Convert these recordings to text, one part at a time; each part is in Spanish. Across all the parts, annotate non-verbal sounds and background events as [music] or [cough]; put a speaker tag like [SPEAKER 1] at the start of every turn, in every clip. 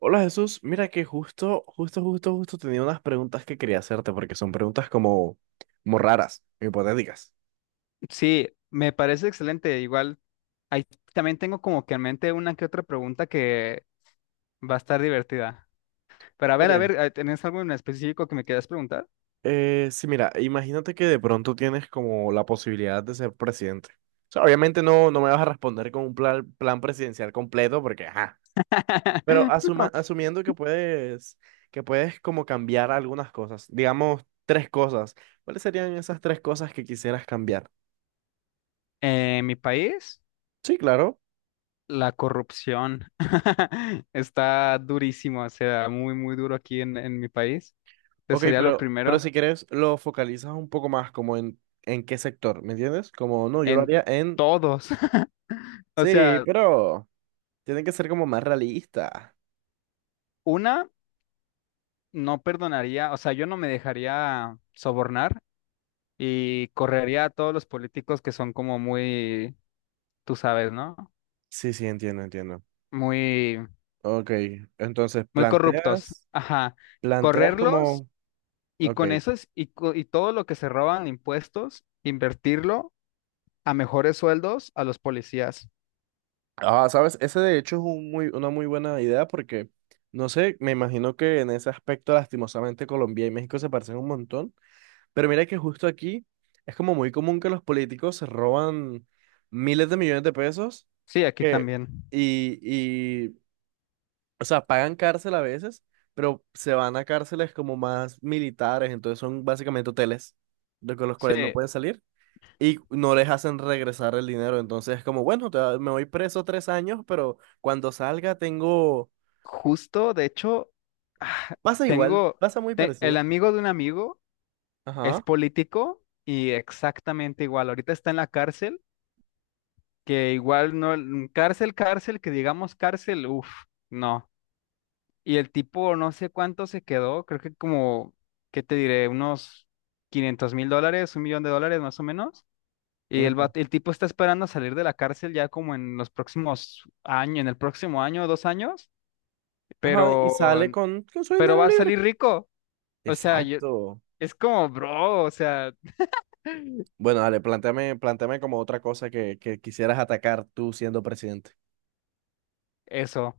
[SPEAKER 1] Hola Jesús, mira que justo tenía unas preguntas que quería hacerte porque son preguntas como raras, hipotéticas.
[SPEAKER 2] Sí, me parece excelente. Igual, ahí también tengo como que en mente una que otra pregunta que va a estar divertida. Pero
[SPEAKER 1] Ok.
[SPEAKER 2] a ver, ¿tenés algo en específico que me quieras preguntar?
[SPEAKER 1] Sí, mira, imagínate que de pronto tienes como la posibilidad de ser presidente. O sea, obviamente no me vas a responder con un plan presidencial completo porque, ajá, pero
[SPEAKER 2] [laughs] No.
[SPEAKER 1] asumiendo que puedes, como cambiar algunas cosas, digamos tres cosas, ¿cuáles serían esas tres cosas que quisieras cambiar?
[SPEAKER 2] En mi país,
[SPEAKER 1] Sí, claro.
[SPEAKER 2] la corrupción [laughs] está durísimo, o sea, muy duro aquí en mi país. Este
[SPEAKER 1] Ok,
[SPEAKER 2] sería lo
[SPEAKER 1] pero
[SPEAKER 2] primero
[SPEAKER 1] si quieres lo focalizas un poco más como en qué sector, ¿me entiendes? Como no, yo lo
[SPEAKER 2] en
[SPEAKER 1] haría en.
[SPEAKER 2] todos. [laughs] O
[SPEAKER 1] Sí,
[SPEAKER 2] sea,
[SPEAKER 1] pero tienen que ser como más realista.
[SPEAKER 2] una, no perdonaría, o sea, yo no me dejaría sobornar. Y correría a todos los políticos que son como muy, tú sabes, ¿no?
[SPEAKER 1] Sí, sí, entiendo, entiendo.
[SPEAKER 2] Muy,
[SPEAKER 1] Ok, entonces
[SPEAKER 2] muy corruptos.
[SPEAKER 1] planteas,
[SPEAKER 2] Ajá.
[SPEAKER 1] planteas
[SPEAKER 2] Correrlos
[SPEAKER 1] como.
[SPEAKER 2] y
[SPEAKER 1] Ok.
[SPEAKER 2] con eso y todo lo que se roban impuestos, invertirlo a mejores sueldos a los policías.
[SPEAKER 1] Ah, sabes, ese de hecho es una muy buena idea porque, no sé, me imagino que en ese aspecto lastimosamente Colombia y México se parecen un montón. Pero mira que justo aquí es como muy común que los políticos se roban miles de millones de pesos
[SPEAKER 2] Sí, aquí
[SPEAKER 1] que,
[SPEAKER 2] también.
[SPEAKER 1] y, y, o sea, pagan cárcel a veces, pero se van a cárceles como más militares, entonces son básicamente hoteles de con los
[SPEAKER 2] Sí,
[SPEAKER 1] cuales no pueden salir y no les hacen regresar el dinero. Entonces es como, bueno, me voy preso 3 años, pero cuando salga tengo.
[SPEAKER 2] justo, de hecho, ah,
[SPEAKER 1] Pasa igual,
[SPEAKER 2] tengo
[SPEAKER 1] pasa muy
[SPEAKER 2] el
[SPEAKER 1] parecido.
[SPEAKER 2] amigo de un amigo es
[SPEAKER 1] Ajá.
[SPEAKER 2] político y exactamente igual. Ahorita está en la cárcel que igual no, cárcel, cárcel, que digamos cárcel, uff, no. Y el tipo no sé cuánto se quedó, creo que como, ¿qué te diré? Unos $500,000, $1,000,000 más o menos. Y
[SPEAKER 1] Ujú.
[SPEAKER 2] el tipo está esperando salir de la cárcel ya como en los próximos años, en el próximo año, 2 años,
[SPEAKER 1] Ajá, y
[SPEAKER 2] pero,
[SPEAKER 1] sale con su
[SPEAKER 2] pero
[SPEAKER 1] dinero
[SPEAKER 2] va a
[SPEAKER 1] libre.
[SPEAKER 2] salir rico. O sea, yo,
[SPEAKER 1] Exacto.
[SPEAKER 2] es como, bro, o sea, [laughs]
[SPEAKER 1] Bueno, dale, planteame como otra cosa que quisieras atacar tú siendo presidente.
[SPEAKER 2] eso.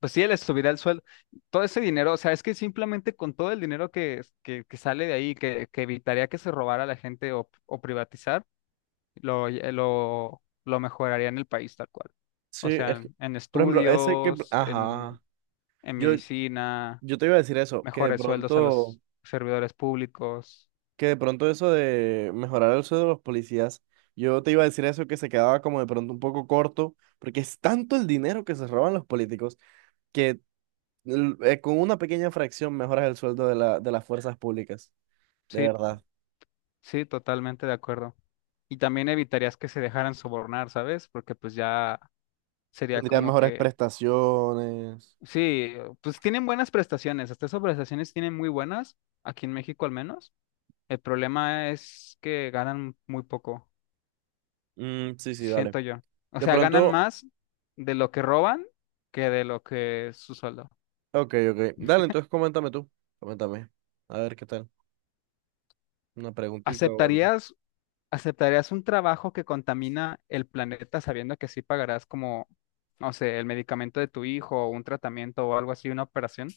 [SPEAKER 2] Pues sí, les subirá el sueldo. Todo ese dinero, o sea, es que simplemente con todo el dinero que sale de ahí, que evitaría que se robara la gente o privatizar, lo mejoraría en el país tal cual.
[SPEAKER 1] Sí,
[SPEAKER 2] O sea,
[SPEAKER 1] es que,
[SPEAKER 2] en
[SPEAKER 1] por ejemplo, ese que,
[SPEAKER 2] estudios,
[SPEAKER 1] ajá,
[SPEAKER 2] en
[SPEAKER 1] yo,
[SPEAKER 2] medicina,
[SPEAKER 1] yo te iba a decir eso,
[SPEAKER 2] mejores sueldos a los servidores públicos.
[SPEAKER 1] que de pronto eso de mejorar el sueldo de los policías, yo te iba a decir eso que se quedaba como de pronto un poco corto, porque es tanto el dinero que se roban los políticos que con una pequeña fracción mejoras el sueldo de las fuerzas públicas, de
[SPEAKER 2] Sí,
[SPEAKER 1] verdad.
[SPEAKER 2] sí, totalmente de acuerdo. Y también evitarías que se dejaran sobornar, ¿sabes? Porque pues ya sería
[SPEAKER 1] Tendrían
[SPEAKER 2] como
[SPEAKER 1] mejores
[SPEAKER 2] que
[SPEAKER 1] prestaciones.
[SPEAKER 2] sí, pues tienen buenas prestaciones, hasta esas prestaciones tienen muy buenas, aquí en México al menos. El problema es que ganan muy poco,
[SPEAKER 1] Mm, sí, sí, dale.
[SPEAKER 2] siento yo. O
[SPEAKER 1] De
[SPEAKER 2] sea, ganan
[SPEAKER 1] pronto.
[SPEAKER 2] más de lo que roban que de lo que es su sueldo.
[SPEAKER 1] Ok, ok. Dale, entonces coméntame tú. Coméntame. A ver qué tal. Una preguntita o algo.
[SPEAKER 2] ¿Aceptarías, aceptarías un trabajo que contamina el planeta sabiendo que sí pagarás como, no sé, el medicamento de tu hijo o un tratamiento o algo así, una operación?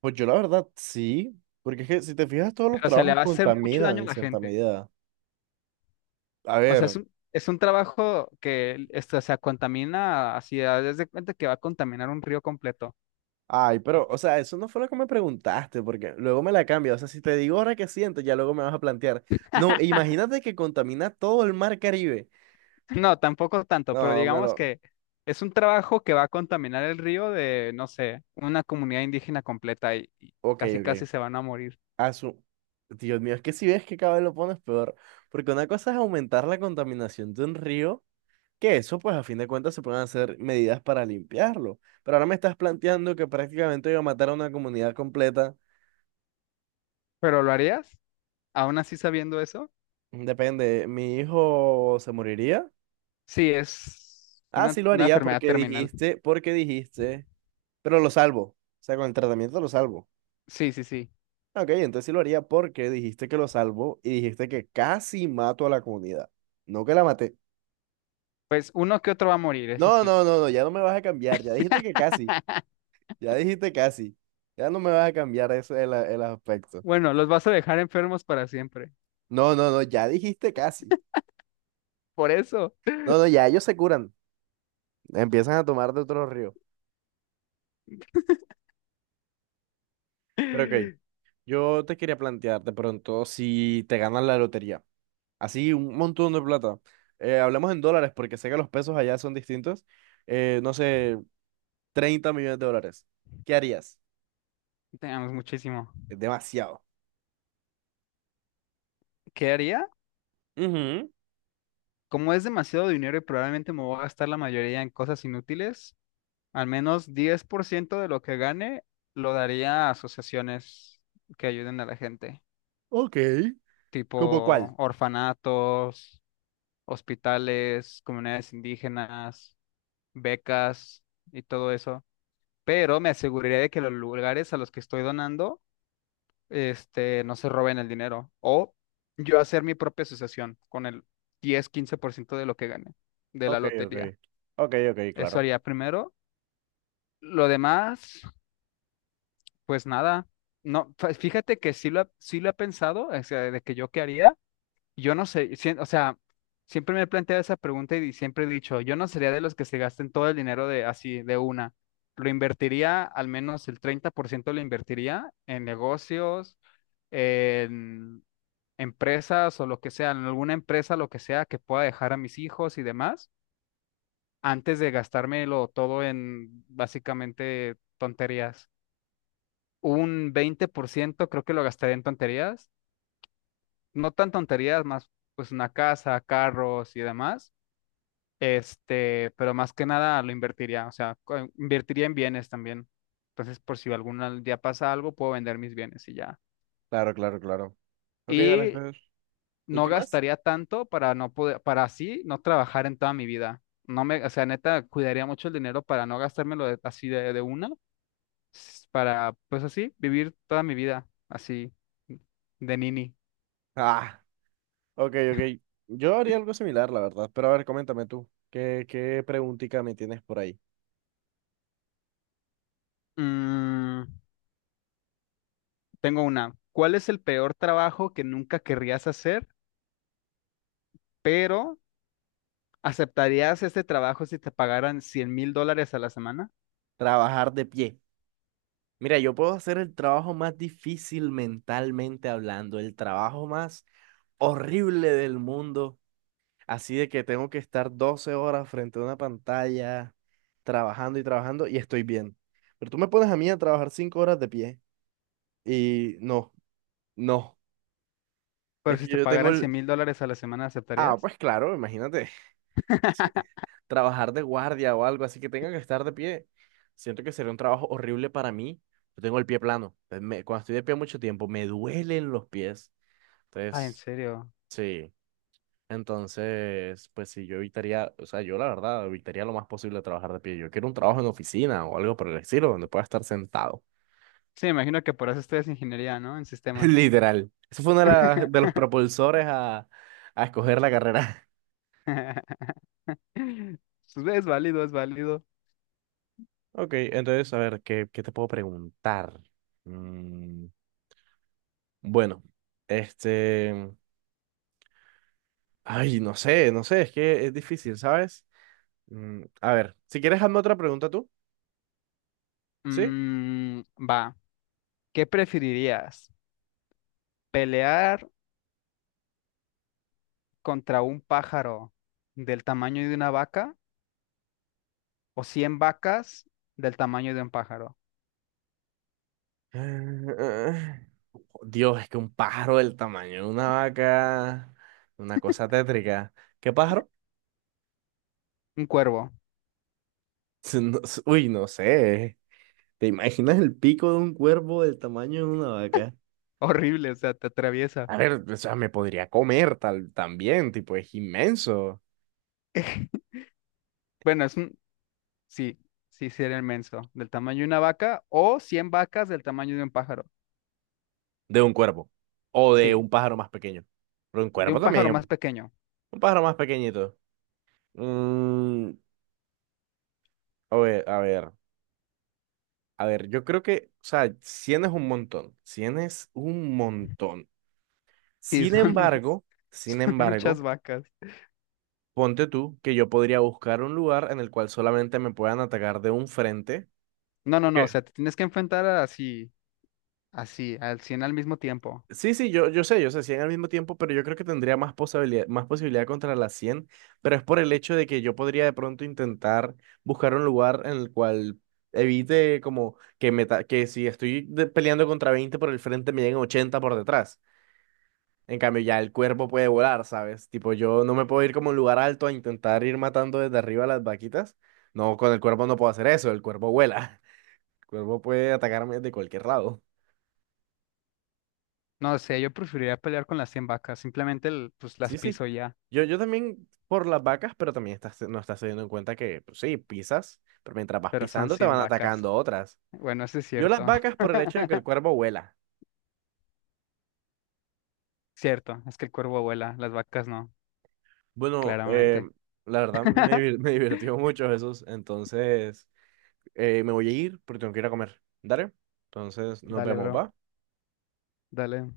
[SPEAKER 1] Pues yo la verdad sí, porque es que si te fijas todos los
[SPEAKER 2] Pero se le
[SPEAKER 1] trabajos
[SPEAKER 2] va a hacer mucho
[SPEAKER 1] contaminan
[SPEAKER 2] daño a
[SPEAKER 1] en
[SPEAKER 2] la
[SPEAKER 1] cierta
[SPEAKER 2] gente.
[SPEAKER 1] medida. A
[SPEAKER 2] O sea,
[SPEAKER 1] ver,
[SPEAKER 2] es un trabajo que, esto, o sea, contamina, así, desde de cuenta que va a contaminar un río completo.
[SPEAKER 1] ay,
[SPEAKER 2] Y-
[SPEAKER 1] pero, o
[SPEAKER 2] [laughs]
[SPEAKER 1] sea, eso no fue lo que me preguntaste, porque luego me la cambia. O sea, si te digo ahora qué siento, ya luego me vas a plantear. No, imagínate que contamina todo el mar Caribe.
[SPEAKER 2] No, tampoco tanto, pero
[SPEAKER 1] No, me
[SPEAKER 2] digamos
[SPEAKER 1] lo.
[SPEAKER 2] que es un trabajo que va a contaminar el río de, no sé, una comunidad indígena completa y
[SPEAKER 1] Ok,
[SPEAKER 2] casi casi
[SPEAKER 1] ok.
[SPEAKER 2] se van a morir.
[SPEAKER 1] A su. Dios mío, es que si ves que cada vez lo pones peor, porque una cosa es aumentar la contaminación de un río. Que eso, pues a fin de cuentas, se pueden hacer medidas para limpiarlo. Pero ahora me estás planteando que prácticamente iba a matar a una comunidad completa.
[SPEAKER 2] ¿Pero lo harías? ¿Aún así sabiendo eso?
[SPEAKER 1] Depende, ¿mi hijo se moriría?
[SPEAKER 2] Sí, es
[SPEAKER 1] Ah, sí lo
[SPEAKER 2] una
[SPEAKER 1] haría
[SPEAKER 2] enfermedad
[SPEAKER 1] porque
[SPEAKER 2] terminal.
[SPEAKER 1] dijiste, porque dijiste, pero lo salvo. O sea, con el tratamiento lo salvo.
[SPEAKER 2] Sí, sí, sí.
[SPEAKER 1] Ok, entonces sí lo haría porque dijiste que lo salvo y dijiste que casi mato a la comunidad. No que la maté.
[SPEAKER 2] Pues uno que otro va a morir, eso
[SPEAKER 1] No,
[SPEAKER 2] sí.
[SPEAKER 1] no, no, no, ya no me vas a cambiar. Ya dijiste que casi. Ya dijiste casi. Ya no me vas a cambiar eso, el aspecto.
[SPEAKER 2] Bueno, los vas a dejar enfermos para siempre.
[SPEAKER 1] No, no, no, ya dijiste casi.
[SPEAKER 2] Por eso.
[SPEAKER 1] No, no, ya ellos se curan. Empiezan a tomar de otro río.
[SPEAKER 2] [laughs]
[SPEAKER 1] Pero ok,
[SPEAKER 2] Te
[SPEAKER 1] yo te quería plantear de pronto si te ganas la lotería. Así, un montón de plata. Hablemos en dólares porque sé que los pesos allá son distintos. No sé, $30 millones. ¿Qué harías?
[SPEAKER 2] amamos muchísimo.
[SPEAKER 1] Es demasiado.
[SPEAKER 2] ¿Qué haría?
[SPEAKER 1] Ujú.
[SPEAKER 2] Como es demasiado dinero y probablemente me voy a gastar la mayoría en cosas inútiles, al menos 10% de lo que gane lo daría a asociaciones que ayuden a la gente,
[SPEAKER 1] Ok. ¿Cómo cuál?
[SPEAKER 2] tipo orfanatos, hospitales, comunidades indígenas, becas y todo eso. Pero me aseguraría de que los lugares a los que estoy donando, no se roben el dinero. O yo hacer mi propia asociación con el 10-15% de lo que gane de la
[SPEAKER 1] Ok, ok.
[SPEAKER 2] lotería.
[SPEAKER 1] Ok, ok,
[SPEAKER 2] Eso
[SPEAKER 1] claro.
[SPEAKER 2] haría primero. Lo demás, pues nada. No, fíjate que sí lo he pensado, o sea, de que yo qué haría. Yo no sé, o sea, siempre me he planteado esa pregunta y siempre he dicho, yo no sería de los que se gasten todo el dinero de así, de una. Lo invertiría, al menos el 30% lo invertiría en negocios, en empresas o lo que sea, en alguna empresa, lo que sea que pueda dejar a mis hijos y demás. Antes de gastármelo todo en básicamente tonterías. Un 20% creo que lo gastaría en tonterías, no tan tonterías, más pues una casa, carros y demás. Pero más que nada lo invertiría, o sea, invertiría en bienes también. Entonces, por si algún día pasa algo, puedo vender mis bienes y ya.
[SPEAKER 1] Claro, claro, claro. Ok, dale
[SPEAKER 2] Y
[SPEAKER 1] entonces. ¿Y
[SPEAKER 2] no
[SPEAKER 1] qué más?
[SPEAKER 2] gastaría tanto para no poder, para así no trabajar en toda mi vida. No me, o sea, neta, cuidaría mucho el dinero para no gastármelo así de una para, pues así, vivir toda mi vida así de nini.
[SPEAKER 1] Ah. Ok, ok. Yo haría algo similar, la verdad. Pero a ver, coméntame tú. ¿Qué preguntica me tienes por ahí?
[SPEAKER 2] Mm, tengo una. ¿Cuál es el peor trabajo que nunca querrías hacer, pero aceptarías este trabajo si te pagaran $100,000 a la semana?
[SPEAKER 1] Trabajar de pie. Mira, yo puedo hacer el trabajo más difícil mentalmente hablando, el trabajo más horrible del mundo. Así de que tengo que estar 12 horas frente a una pantalla, trabajando y trabajando, y estoy bien. Pero tú me pones a mí a trabajar 5 horas de pie, y no, no.
[SPEAKER 2] Pero
[SPEAKER 1] Es
[SPEAKER 2] si
[SPEAKER 1] que
[SPEAKER 2] te
[SPEAKER 1] yo tengo
[SPEAKER 2] pagaran cien
[SPEAKER 1] el.
[SPEAKER 2] mil dólares a la semana,
[SPEAKER 1] Ah,
[SPEAKER 2] ¿aceptarías?
[SPEAKER 1] pues claro, imagínate. Sí.
[SPEAKER 2] [laughs]
[SPEAKER 1] Trabajar de guardia o algo así que tenga que estar de pie. Siento que sería un trabajo horrible para mí. Yo tengo el pie plano. Entonces, cuando estoy de pie mucho tiempo, me duelen los pies.
[SPEAKER 2] Ah, ¿en
[SPEAKER 1] Entonces,
[SPEAKER 2] serio?
[SPEAKER 1] sí. Entonces, pues sí, yo evitaría, o sea, yo la verdad evitaría lo más posible trabajar de pie. Yo quiero un trabajo en oficina o algo por el estilo, donde pueda estar sentado.
[SPEAKER 2] Sí, me imagino que por eso estudias ingeniería, ¿no? En
[SPEAKER 1] [laughs]
[SPEAKER 2] sistemas.
[SPEAKER 1] Literal. Eso fue uno de, de los
[SPEAKER 2] [laughs]
[SPEAKER 1] propulsores a escoger la carrera. [laughs]
[SPEAKER 2] Pues, es válido, es válido.
[SPEAKER 1] Ok, entonces, a ver, ¿qué te puedo preguntar? Bueno, este, ay, no sé, no sé, es que es difícil, ¿sabes? Mm, a ver, si quieres, hazme otra pregunta tú, ¿sí?
[SPEAKER 2] Mm, va, ¿qué preferirías? ¿Pelear contra un pájaro del tamaño de una vaca o 100 vacas del tamaño de un pájaro?
[SPEAKER 1] Eh, Dios, es que un pájaro del tamaño de una vaca, una cosa tétrica. ¿Qué pájaro?
[SPEAKER 2] Un cuervo. [laughs]
[SPEAKER 1] [laughs] Uy, no sé. ¿Te imaginas el pico de un cuervo del tamaño de una vaca?
[SPEAKER 2] Horrible, o sea, te atraviesa.
[SPEAKER 1] A ver, o sea, me podría comer tal, también, tipo, es inmenso
[SPEAKER 2] [laughs] Bueno, es un... Sí, sí, sí era inmenso. Del tamaño de una vaca o 100 vacas del tamaño de un pájaro.
[SPEAKER 1] de un cuervo o de
[SPEAKER 2] Sí,
[SPEAKER 1] un pájaro más pequeño. Pero un
[SPEAKER 2] de
[SPEAKER 1] cuervo
[SPEAKER 2] un pájaro más
[SPEAKER 1] también.
[SPEAKER 2] pequeño.
[SPEAKER 1] Un pájaro más pequeñito. Mm, a ver, a ver, a ver, yo creo que, o sea, 100 es un montón, 100 es un montón.
[SPEAKER 2] Sí,
[SPEAKER 1] Sin
[SPEAKER 2] son,
[SPEAKER 1] embargo,
[SPEAKER 2] [laughs]
[SPEAKER 1] sin
[SPEAKER 2] son
[SPEAKER 1] embargo,
[SPEAKER 2] muchas vacas.
[SPEAKER 1] ponte tú que yo podría buscar un lugar en el cual solamente me puedan atacar de un frente.
[SPEAKER 2] No, no, no, o sea, te tienes que enfrentar así, así, al 100 al mismo tiempo.
[SPEAKER 1] Sí, sí, yo sé 100 al mismo tiempo, pero yo creo que tendría más posibilidad contra las 100. Pero es por el hecho de que yo podría de pronto intentar buscar un lugar en el cual evite como que, que si estoy peleando contra 20 por el frente me lleguen 80 por detrás. En cambio, ya el cuerpo puede volar, ¿sabes? Tipo, yo no me puedo ir como a un lugar alto a intentar ir matando desde arriba a las vaquitas. No, con el cuerpo no puedo hacer eso, el cuerpo vuela. [laughs] El cuerpo puede atacarme de cualquier lado.
[SPEAKER 2] No sé, yo preferiría pelear con las 100 vacas. Simplemente pues las
[SPEAKER 1] Sí, sí.
[SPEAKER 2] piso ya,
[SPEAKER 1] Yo también por las vacas, pero también estás, no estás teniendo en cuenta que, pues sí, pisas, pero mientras vas
[SPEAKER 2] pero son
[SPEAKER 1] pisando te
[SPEAKER 2] 100
[SPEAKER 1] van
[SPEAKER 2] vacas.
[SPEAKER 1] atacando otras.
[SPEAKER 2] Bueno, eso es
[SPEAKER 1] Yo las
[SPEAKER 2] cierto.
[SPEAKER 1] vacas por el hecho de que el
[SPEAKER 2] [laughs]
[SPEAKER 1] cuervo vuela.
[SPEAKER 2] Cierto, es que el cuervo vuela, las vacas no,
[SPEAKER 1] Bueno,
[SPEAKER 2] claramente.
[SPEAKER 1] la verdad
[SPEAKER 2] [laughs]
[SPEAKER 1] [laughs] me divirtió mucho Jesús. Entonces, me voy a ir porque tengo que ir a comer. Dale. Entonces, nos
[SPEAKER 2] Dale,
[SPEAKER 1] vemos,
[SPEAKER 2] bro,
[SPEAKER 1] ¿va?
[SPEAKER 2] dale.